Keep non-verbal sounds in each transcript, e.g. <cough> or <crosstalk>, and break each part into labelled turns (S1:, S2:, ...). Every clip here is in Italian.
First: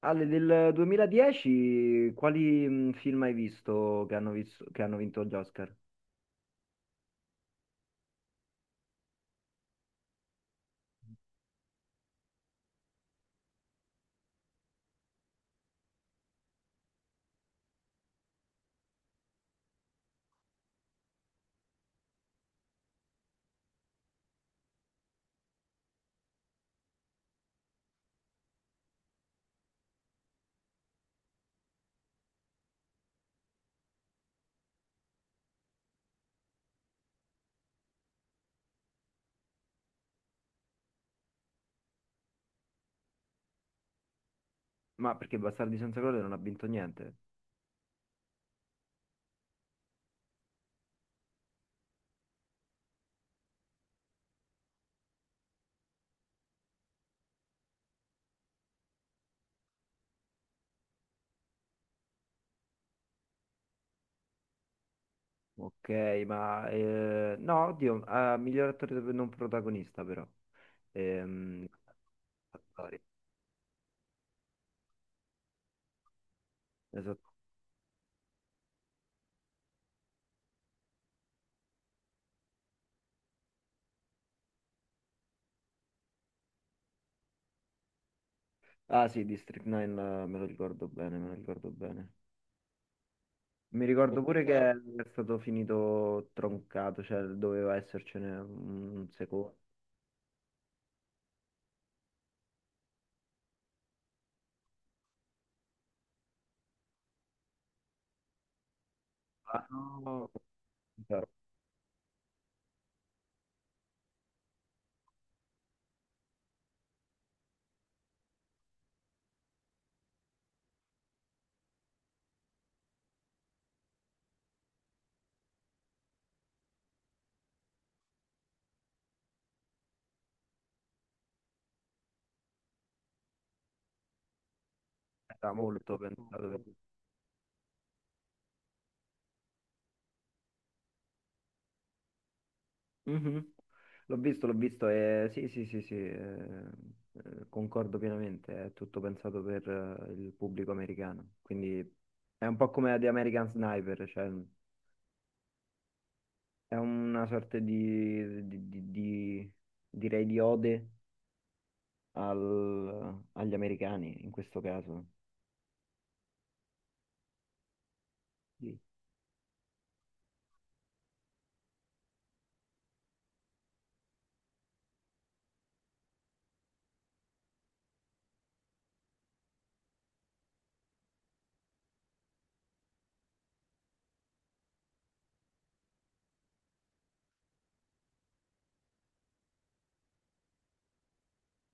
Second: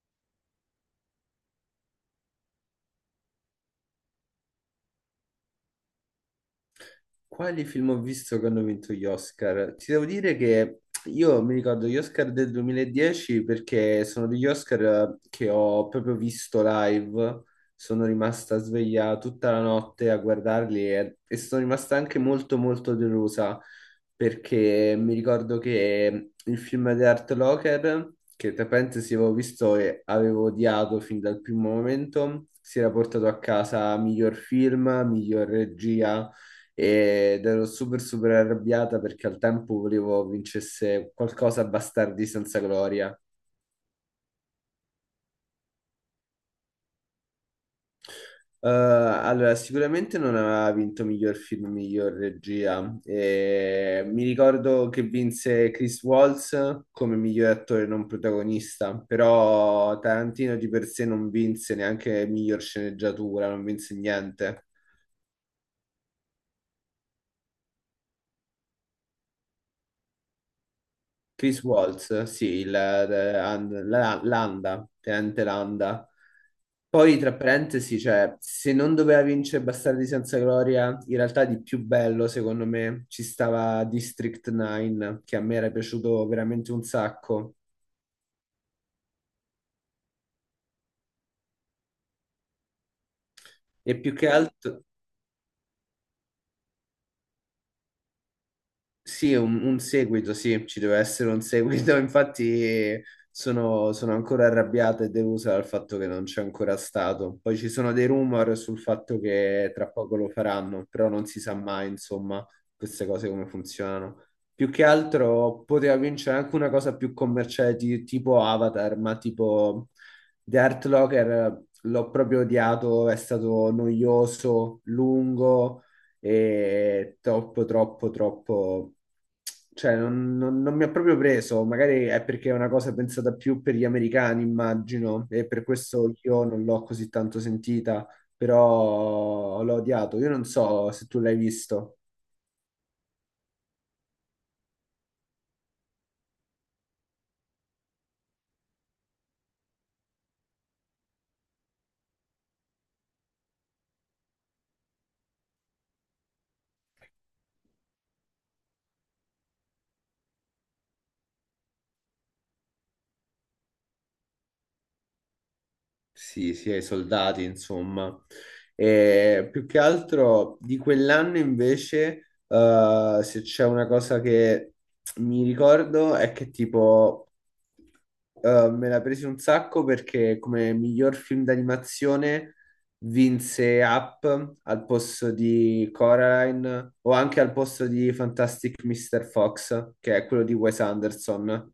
S1: Ale, del 2010 quali film hai visto che hanno vinto gli Oscar?
S2: Quali film ho visto che hanno vinto gli Oscar? Ti devo dire che io mi ricordo gli Oscar del 2010 perché sono degli Oscar che ho proprio visto live, sono rimasta sveglia tutta la notte a guardarli e sono rimasta anche molto molto delusa perché mi ricordo che il film di Art Locker, che tra parentesi avevo visto e avevo odiato fin dal primo momento, si era portato a casa miglior film, miglior regia ed ero super super arrabbiata perché al tempo volevo vincesse qualcosa a Bastardi senza gloria.
S1: Ma perché Bastardi senza gloria non ha vinto niente?
S2: Allora, sicuramente non aveva vinto miglior film, miglior regia. Mi ricordo che vinse Chris Waltz come miglior attore non protagonista, però Tarantino di per sé non vinse neanche miglior sceneggiatura, non vinse niente.
S1: Ok, no, oddio, ah, miglior attore non protagonista però.
S2: Chris
S1: Ehm,
S2: Waltz, sì,
S1: Attori,
S2: Landa, Tenente Landa. Poi,
S1: esatto.
S2: tra parentesi, cioè, se non doveva vincere Bastardi senza gloria, in realtà di più bello, secondo me, ci stava District 9, che a me era piaciuto veramente un sacco.
S1: Ah sì, District 9 me lo ricordo bene, me lo ricordo bene. Mi
S2: E più
S1: ricordo
S2: che
S1: pure che è
S2: altro,
S1: stato finito troncato, cioè doveva essercene un
S2: sì,
S1: secondo.
S2: un seguito, sì, ci deve essere un seguito. <laughs> Infatti sono ancora arrabbiata e delusa dal fatto che non c'è ancora stato. Poi ci sono dei rumor sul fatto
S1: Ah,
S2: che tra poco lo
S1: no,
S2: faranno, però non si sa mai, insomma, queste cose come funzionano. Più che altro poteva vincere anche una cosa più commerciale tipo Avatar, ma tipo The Art Locker l'ho proprio odiato, è stato noioso, lungo e troppo, troppo, troppo. Cioè, non mi ha proprio preso, magari è perché è una cosa pensata più per gli americani, immagino, e
S1: era
S2: per
S1: molto
S2: questo io
S1: pensato.
S2: non l'ho così tanto sentita, però l'ho odiato. Io non so se tu l'hai visto.
S1: Mhm. L'ho visto e sì, sì, sì, sì, concordo pienamente, è tutto pensato per il pubblico americano, quindi è un po' come The American Sniper, cioè è una sorta di, direi di ode agli americani in questo caso.
S2: Sì, sì, ai soldati, insomma.
S1: Sì.
S2: E più che altro di quell'anno invece, se c'è una cosa che mi ricordo è che tipo me la presi un sacco perché come miglior film d'animazione vinse Up al posto di Coraline o anche al posto di Fantastic Mr. Fox, che è quello di Wes Anderson.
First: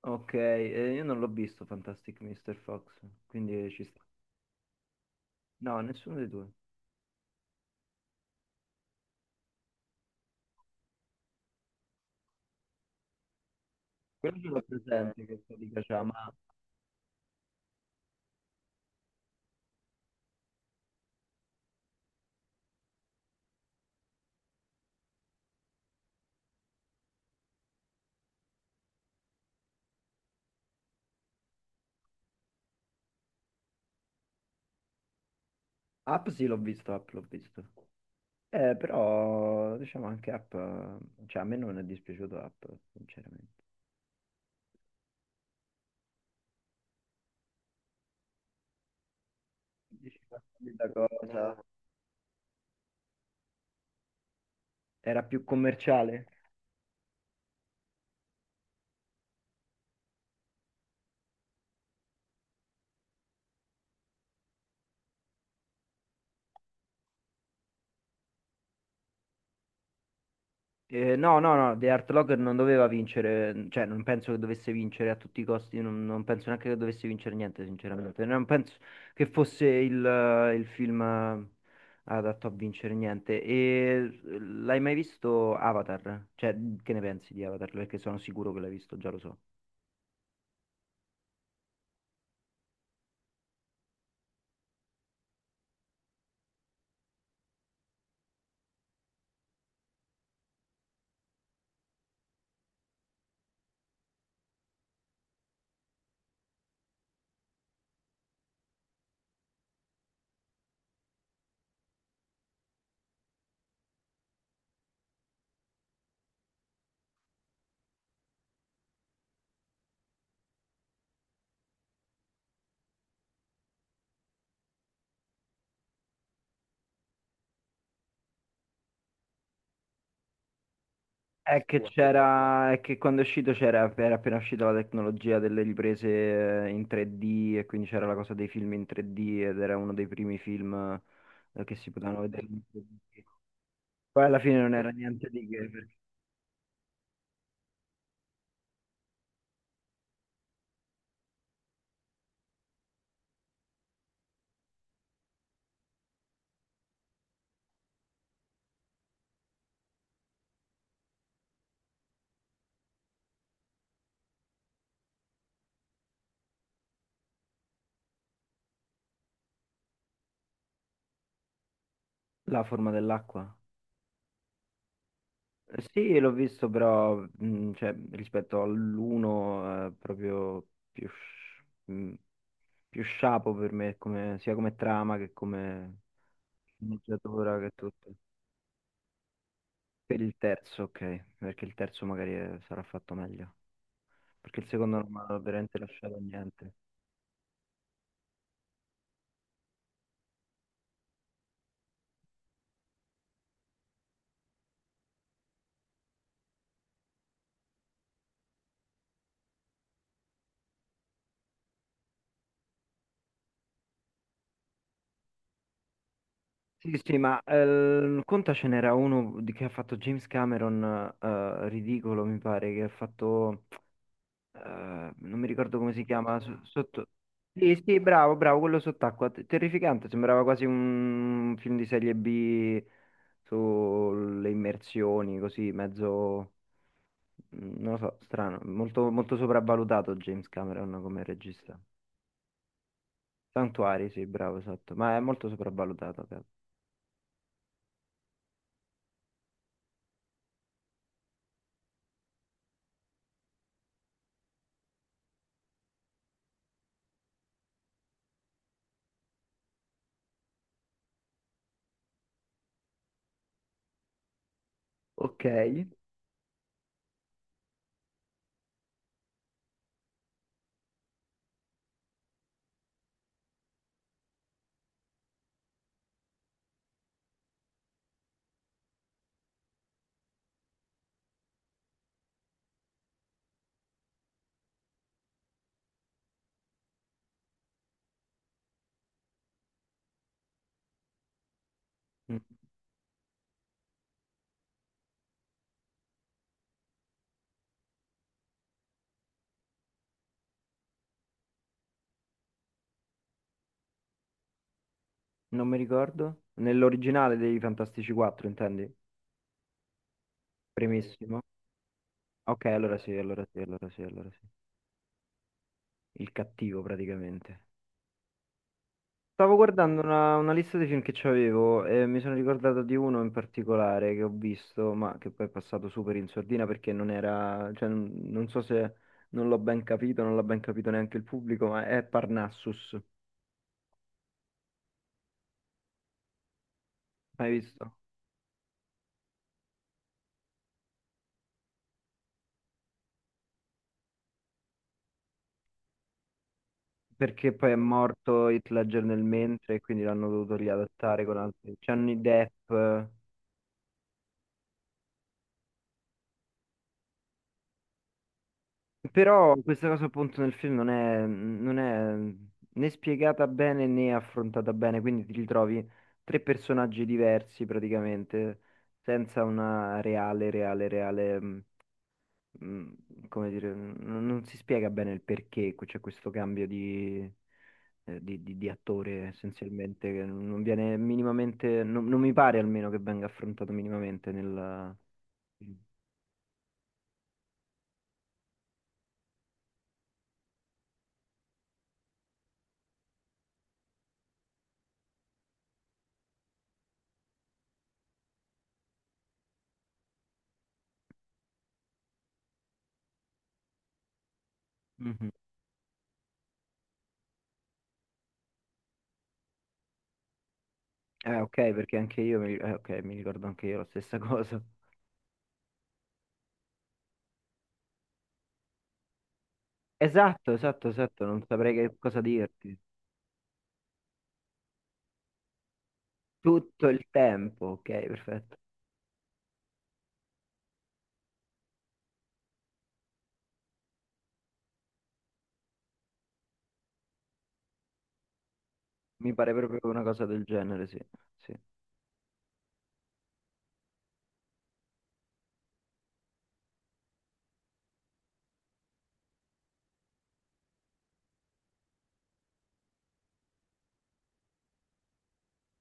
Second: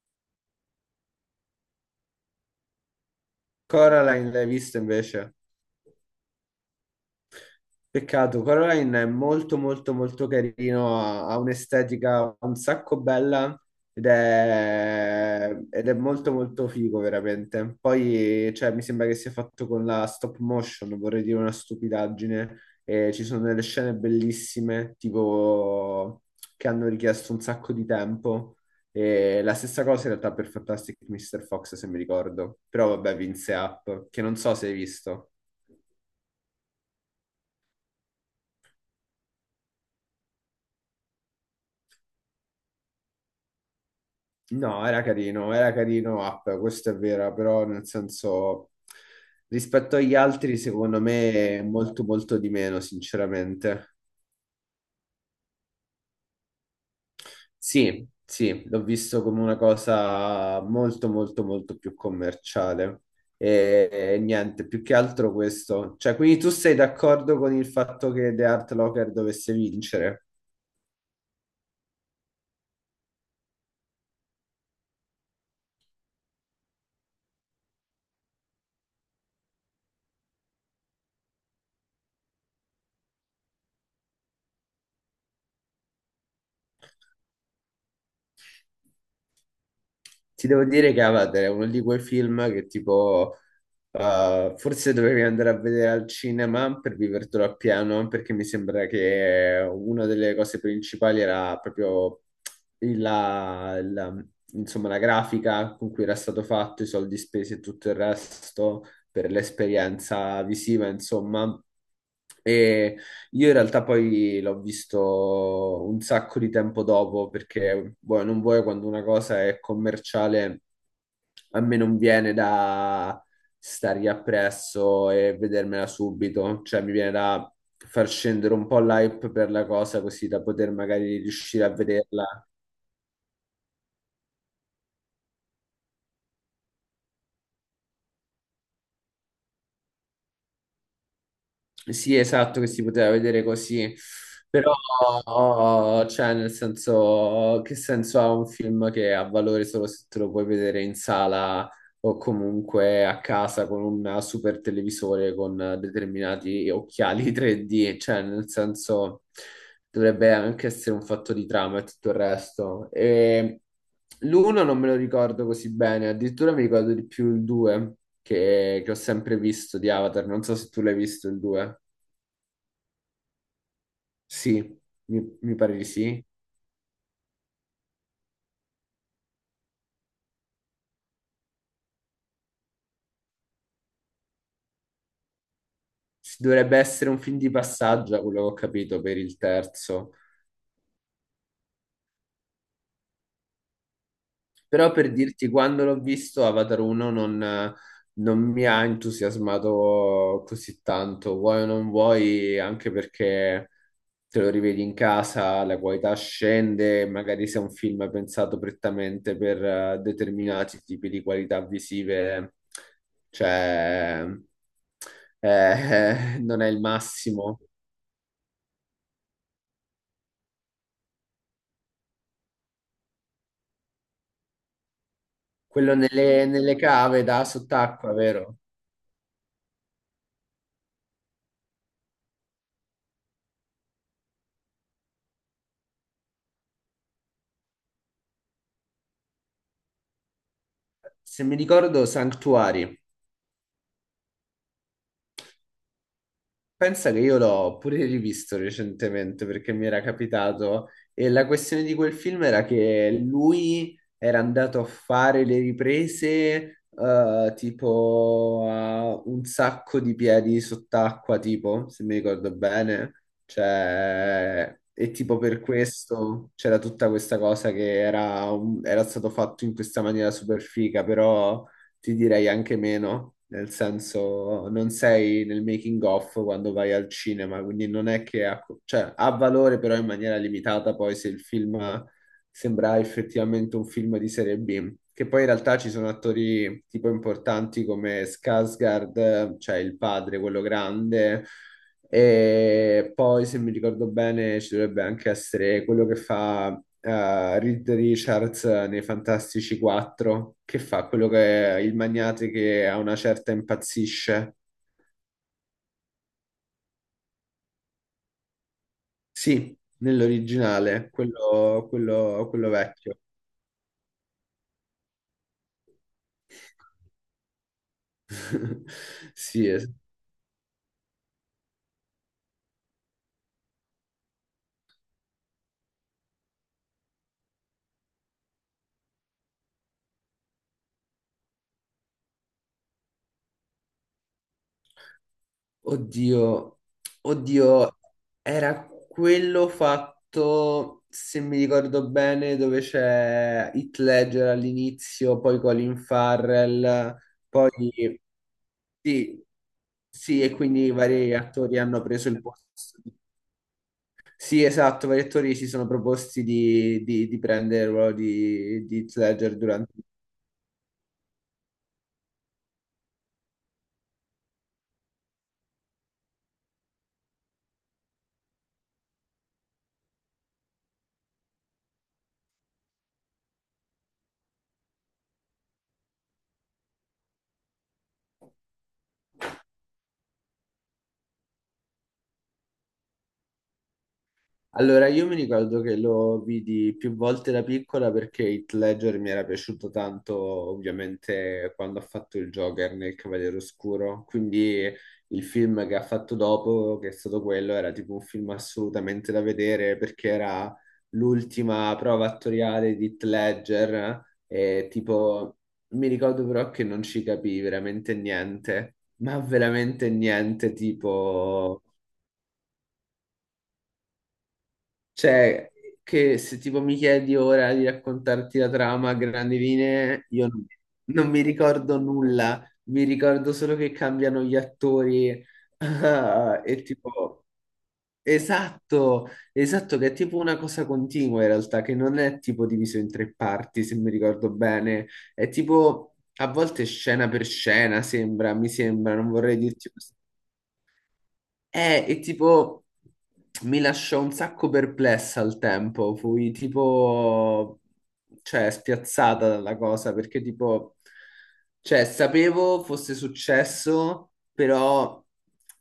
S1: Ok, io non l'ho visto Fantastic Mr. Fox, quindi ci sta.
S2: Coraline l'hai visto invece?
S1: No, nessuno dei due.
S2: Peccato, Coraline è molto molto molto carino, ha un'estetica un sacco bella
S1: Quello ce l'ho presente che sto di
S2: ed è
S1: Caccia, ma
S2: molto molto figo veramente. Poi cioè, mi sembra che sia fatto con la stop motion, vorrei dire una stupidaggine, e ci sono delle scene bellissime, tipo che hanno richiesto un sacco di tempo. E la stessa cosa in realtà per Fantastic Mr. Fox, se mi ricordo, però vabbè, vinse Up, che non so se hai visto.
S1: Up sì l'ho visto, Up l'ho visto. Però diciamo anche app, cioè a me non è dispiaciuto app, sinceramente.
S2: No, era carino Up, questo è vero, però nel senso rispetto agli
S1: Dici
S2: altri
S1: la
S2: secondo
S1: cosa.
S2: me è molto molto di meno, sinceramente.
S1: Era più commerciale.
S2: Sì, sì, l'ho visto come una cosa molto molto molto più commerciale e, e niente, più che altro questo. Cioè, quindi tu sei d'accordo con il fatto che The Art Locker dovesse vincere?
S1: No, no, no, The Art Locker non doveva vincere, cioè non penso che dovesse vincere a tutti i costi, non penso neanche che dovesse vincere niente, sinceramente. Non penso che fosse il film adatto a vincere niente. E, l'hai mai visto Avatar? Cioè, che ne pensi di Avatar? Perché sono sicuro che l'hai visto, già lo so.
S2: Ti devo dire che Avatar è uno di quei film che tipo forse dovevi andare a vedere al cinema per vivertelo appieno, perché mi sembra che una delle cose principali era proprio il- la, la- insomma, la grafica con cui era stato fatto, i soldi spesi e tutto il resto per l'esperienza visiva, insomma. E io in realtà poi l'ho visto un sacco di tempo dopo perché vuoi non vuoi quando una cosa è commerciale a me non viene da stargli appresso e vedermela subito, cioè mi viene da far scendere un po' l'hype per la cosa così da poter magari
S1: È
S2: riuscire a
S1: che
S2: vederla.
S1: c'era, è che quando è uscito c'era, era appena uscita la tecnologia delle riprese in 3D e quindi c'era la cosa dei film in 3D ed era uno dei primi film che si
S2: Sì,
S1: potevano vedere
S2: esatto,
S1: in
S2: che si
S1: 3D.
S2: poteva vedere così,
S1: Poi alla fine
S2: però,
S1: non era niente di che.
S2: oh, cioè, nel senso, che senso ha un film che ha valore solo se te lo puoi vedere in sala o comunque a casa con un super televisore con determinati occhiali <laughs> 3D, cioè, nel senso, dovrebbe anche essere un fatto di trama e tutto il resto. E l'uno non me lo ricordo così bene, addirittura mi ricordo di più il 2 che ho sempre visto di Avatar, non so se tu l'hai visto il 2.
S1: La forma dell'acqua.
S2: Sì, mi pare di
S1: Sì,
S2: sì.
S1: l'ho visto però cioè, rispetto all'uno è proprio più, sci- mh, più sciapo per me sia come trama che come
S2: Dovrebbe essere un film di
S1: sceneggiatura che tutto.
S2: passaggio, da quello che ho capito, per il terzo.
S1: Per il terzo, ok, perché il terzo magari sarà fatto meglio, perché il
S2: Però
S1: secondo non
S2: per
S1: mi ha
S2: dirti,
S1: veramente
S2: quando l'ho
S1: lasciato
S2: visto,
S1: niente.
S2: Avatar 1 non, non mi ha entusiasmato così tanto. Vuoi o non vuoi, anche perché te lo rivedi in casa, la qualità scende, magari se è un film pensato prettamente per determinati tipi di qualità visive, cioè, <laughs> non è il
S1: Sì, sì, ma
S2: massimo.
S1: conta ce n'era uno di che ha fatto James Cameron, ridicolo mi pare, che ha fatto, non mi ricordo come
S2: Quello
S1: si chiama,
S2: nelle,
S1: so-
S2: nelle
S1: sotto...
S2: cave da
S1: Sì, sì,
S2: sott'acqua,
S1: bravo,
S2: vero?
S1: bravo, quello sott'acqua, terrificante, sembrava quasi un film di serie B sulle immersioni, così, mezzo. Mm, non lo so, strano, molto, molto sopravvalutato James Cameron come
S2: Se mi
S1: regista.
S2: ricordo, Sanctuary.
S1: Santuari, sì, bravo, esatto, ma è molto sopravvalutato. Cavolo.
S2: Pensa che io l'ho pure rivisto recentemente perché mi era capitato e la questione di quel film era che lui era andato a fare le riprese tipo a un sacco di piedi sott'acqua, tipo, se mi ricordo bene. Cioè, e tipo
S1: Ok,
S2: per questo c'era tutta questa cosa che era, era stato fatto in questa maniera super figa, però ti direi anche meno, nel senso non sei nel making of quando vai al cinema, quindi non è che ha, cioè, ha valore però in maniera limitata poi se il film sembra effettivamente un film di serie B, che poi in realtà ci sono attori tipo importanti come Skarsgård, cioè il padre, quello grande,
S1: Mm,
S2: e poi, se mi ricordo bene, ci dovrebbe anche essere quello che fa Reed Richards nei Fantastici 4, che fa quello che è il magnate che a una certa impazzisce.
S1: non mi ricordo. Nell'originale dei Fantastici 4, intendi?
S2: Sì, nell'originale,
S1: Primissimo.
S2: quello, quello-
S1: Ok,
S2: quello
S1: allora sì,
S2: vecchio.
S1: allora sì, allora sì, allora sì. Il cattivo praticamente.
S2: <laughs>
S1: Stavo
S2: Sì,
S1: guardando una lista dei film che c'avevo e mi sono ricordato di uno in particolare che ho visto, ma che poi è passato super in sordina perché non era, cioè, non so se non l'ho ben capito, non l'ha ben capito neanche il pubblico, ma è Parnassus.
S2: oddio,
S1: Hai visto?
S2: oddio, era quello fatto, se mi ricordo bene, dove c'è Heath Ledger all'inizio, poi Colin Farrell,
S1: Perché
S2: poi
S1: poi è morto Heath Ledger nel
S2: sì,
S1: mentre e quindi l'hanno
S2: sì, e
S1: dovuto
S2: quindi
S1: riadattare
S2: vari
S1: con altri.
S2: attori hanno
S1: Johnny
S2: preso il posto.
S1: Depp.
S2: Sì, esatto, vari attori si sono proposti di prendere il ruolo di Heath
S1: Però
S2: Ledger
S1: questa
S2: durante.
S1: cosa appunto nel film non è né spiegata bene né affrontata bene, quindi ti ritrovi tre personaggi diversi praticamente, senza una reale, reale, reale, mh, come dire, non si spiega bene il perché c'è questo cambio di attore essenzialmente, che non viene minimamente, non mi pare almeno che venga affrontato minimamente nel.
S2: Allora, io mi ricordo che lo vidi più volte da piccola perché Heath Ledger mi era piaciuto tanto, ovviamente, quando ha fatto il Joker nel Cavaliere Oscuro. Quindi il film che ha fatto dopo, che è stato quello, era tipo un film assolutamente da vedere perché era l'ultima prova attoriale di Heath Ledger e
S1: Mhm.
S2: tipo mi ricordo però che non ci capii veramente niente, ma veramente niente,
S1: Ok,
S2: tipo.
S1: perché anche io mi, ok, mi ricordo anche io la stessa <laughs> cosa.
S2: Cioè, che se tipo mi chiedi ora di raccontarti la trama a grandi linee, io
S1: Esatto, esatto, esatto,
S2: non mi
S1: non saprei che
S2: ricordo
S1: cosa
S2: nulla,
S1: dirti.
S2: mi ricordo solo che cambiano gli attori. <laughs> Ah, e
S1: Tutto il
S2: tipo,
S1: tempo, ok, perfetto.
S2: esatto, esatto, che è tipo una cosa continua in realtà, che non è tipo diviso in tre parti, se mi ricordo bene, è tipo a volte scena per scena, sembra, mi sembra, non
S1: Mi pare
S2: vorrei
S1: proprio
S2: dirti
S1: una cosa del genere, sì. Sì.
S2: e tipo mi lasciò un sacco perplessa al tempo, fui tipo, cioè, spiazzata dalla cosa perché tipo, cioè, sapevo fosse successo, però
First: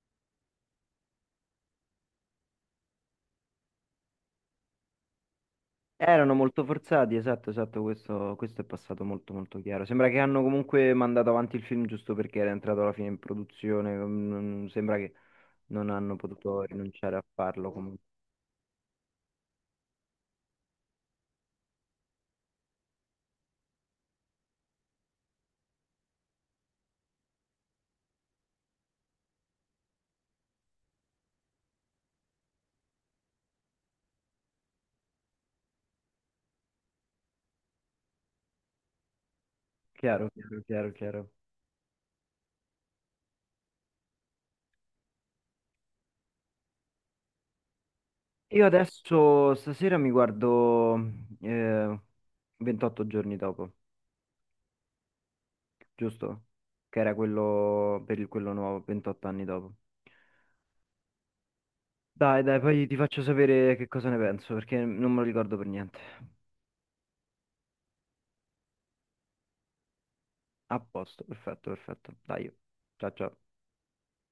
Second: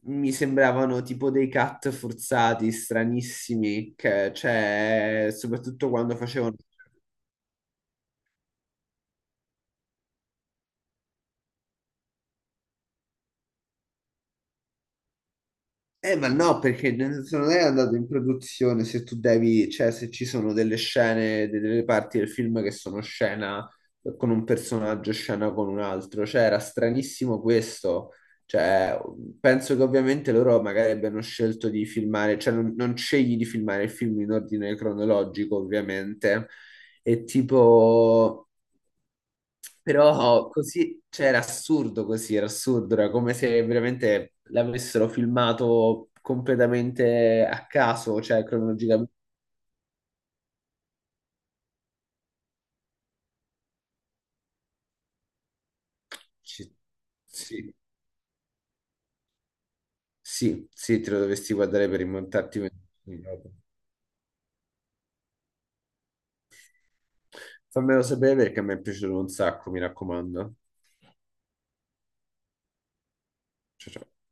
S2: mi sembravano tipo dei cut forzati, stranissimi, che, cioè, soprattutto quando
S1: Erano
S2: facevano.
S1: molto forzati, esatto, esatto, questo è passato molto molto chiaro. Sembra che hanno comunque mandato avanti il film giusto perché era entrato alla fine in produzione, sembra che non hanno
S2: Ma no,
S1: potuto
S2: perché nel
S1: rinunciare a
S2: senso non è
S1: farlo
S2: andato
S1: comunque.
S2: in produzione se tu devi, cioè se ci sono delle scene, delle parti del film che sono scena con un personaggio, scena con un altro, cioè era stranissimo questo, cioè penso che ovviamente loro magari abbiano scelto di filmare, cioè non scegli di filmare il film in ordine cronologico ovviamente, e tipo.
S1: Chiaro,
S2: Però
S1: chiaro, chiaro,
S2: così, cioè
S1: chiaro.
S2: era assurdo così, era assurdo, era come se veramente l'avessero filmato completamente a caso, cioè
S1: Io
S2: cronologicamente.
S1: adesso stasera mi guardo eh, 28 giorni dopo, giusto?
S2: Ci-
S1: Che era
S2: Sì,
S1: quello per quello nuovo, 28 anni dopo.
S2: sì, sì, te lo dovresti guardare per
S1: Dai, dai,
S2: rimontarti.
S1: poi ti faccio
S2: 20 anni dopo.
S1: sapere che cosa ne penso, perché non me lo ricordo per niente.
S2: Fammelo sapere perché mi è piaciuto un sacco, mi raccomando.
S1: A posto, perfetto, perfetto. Dai, ciao ciao.
S2: Ciao, ciao.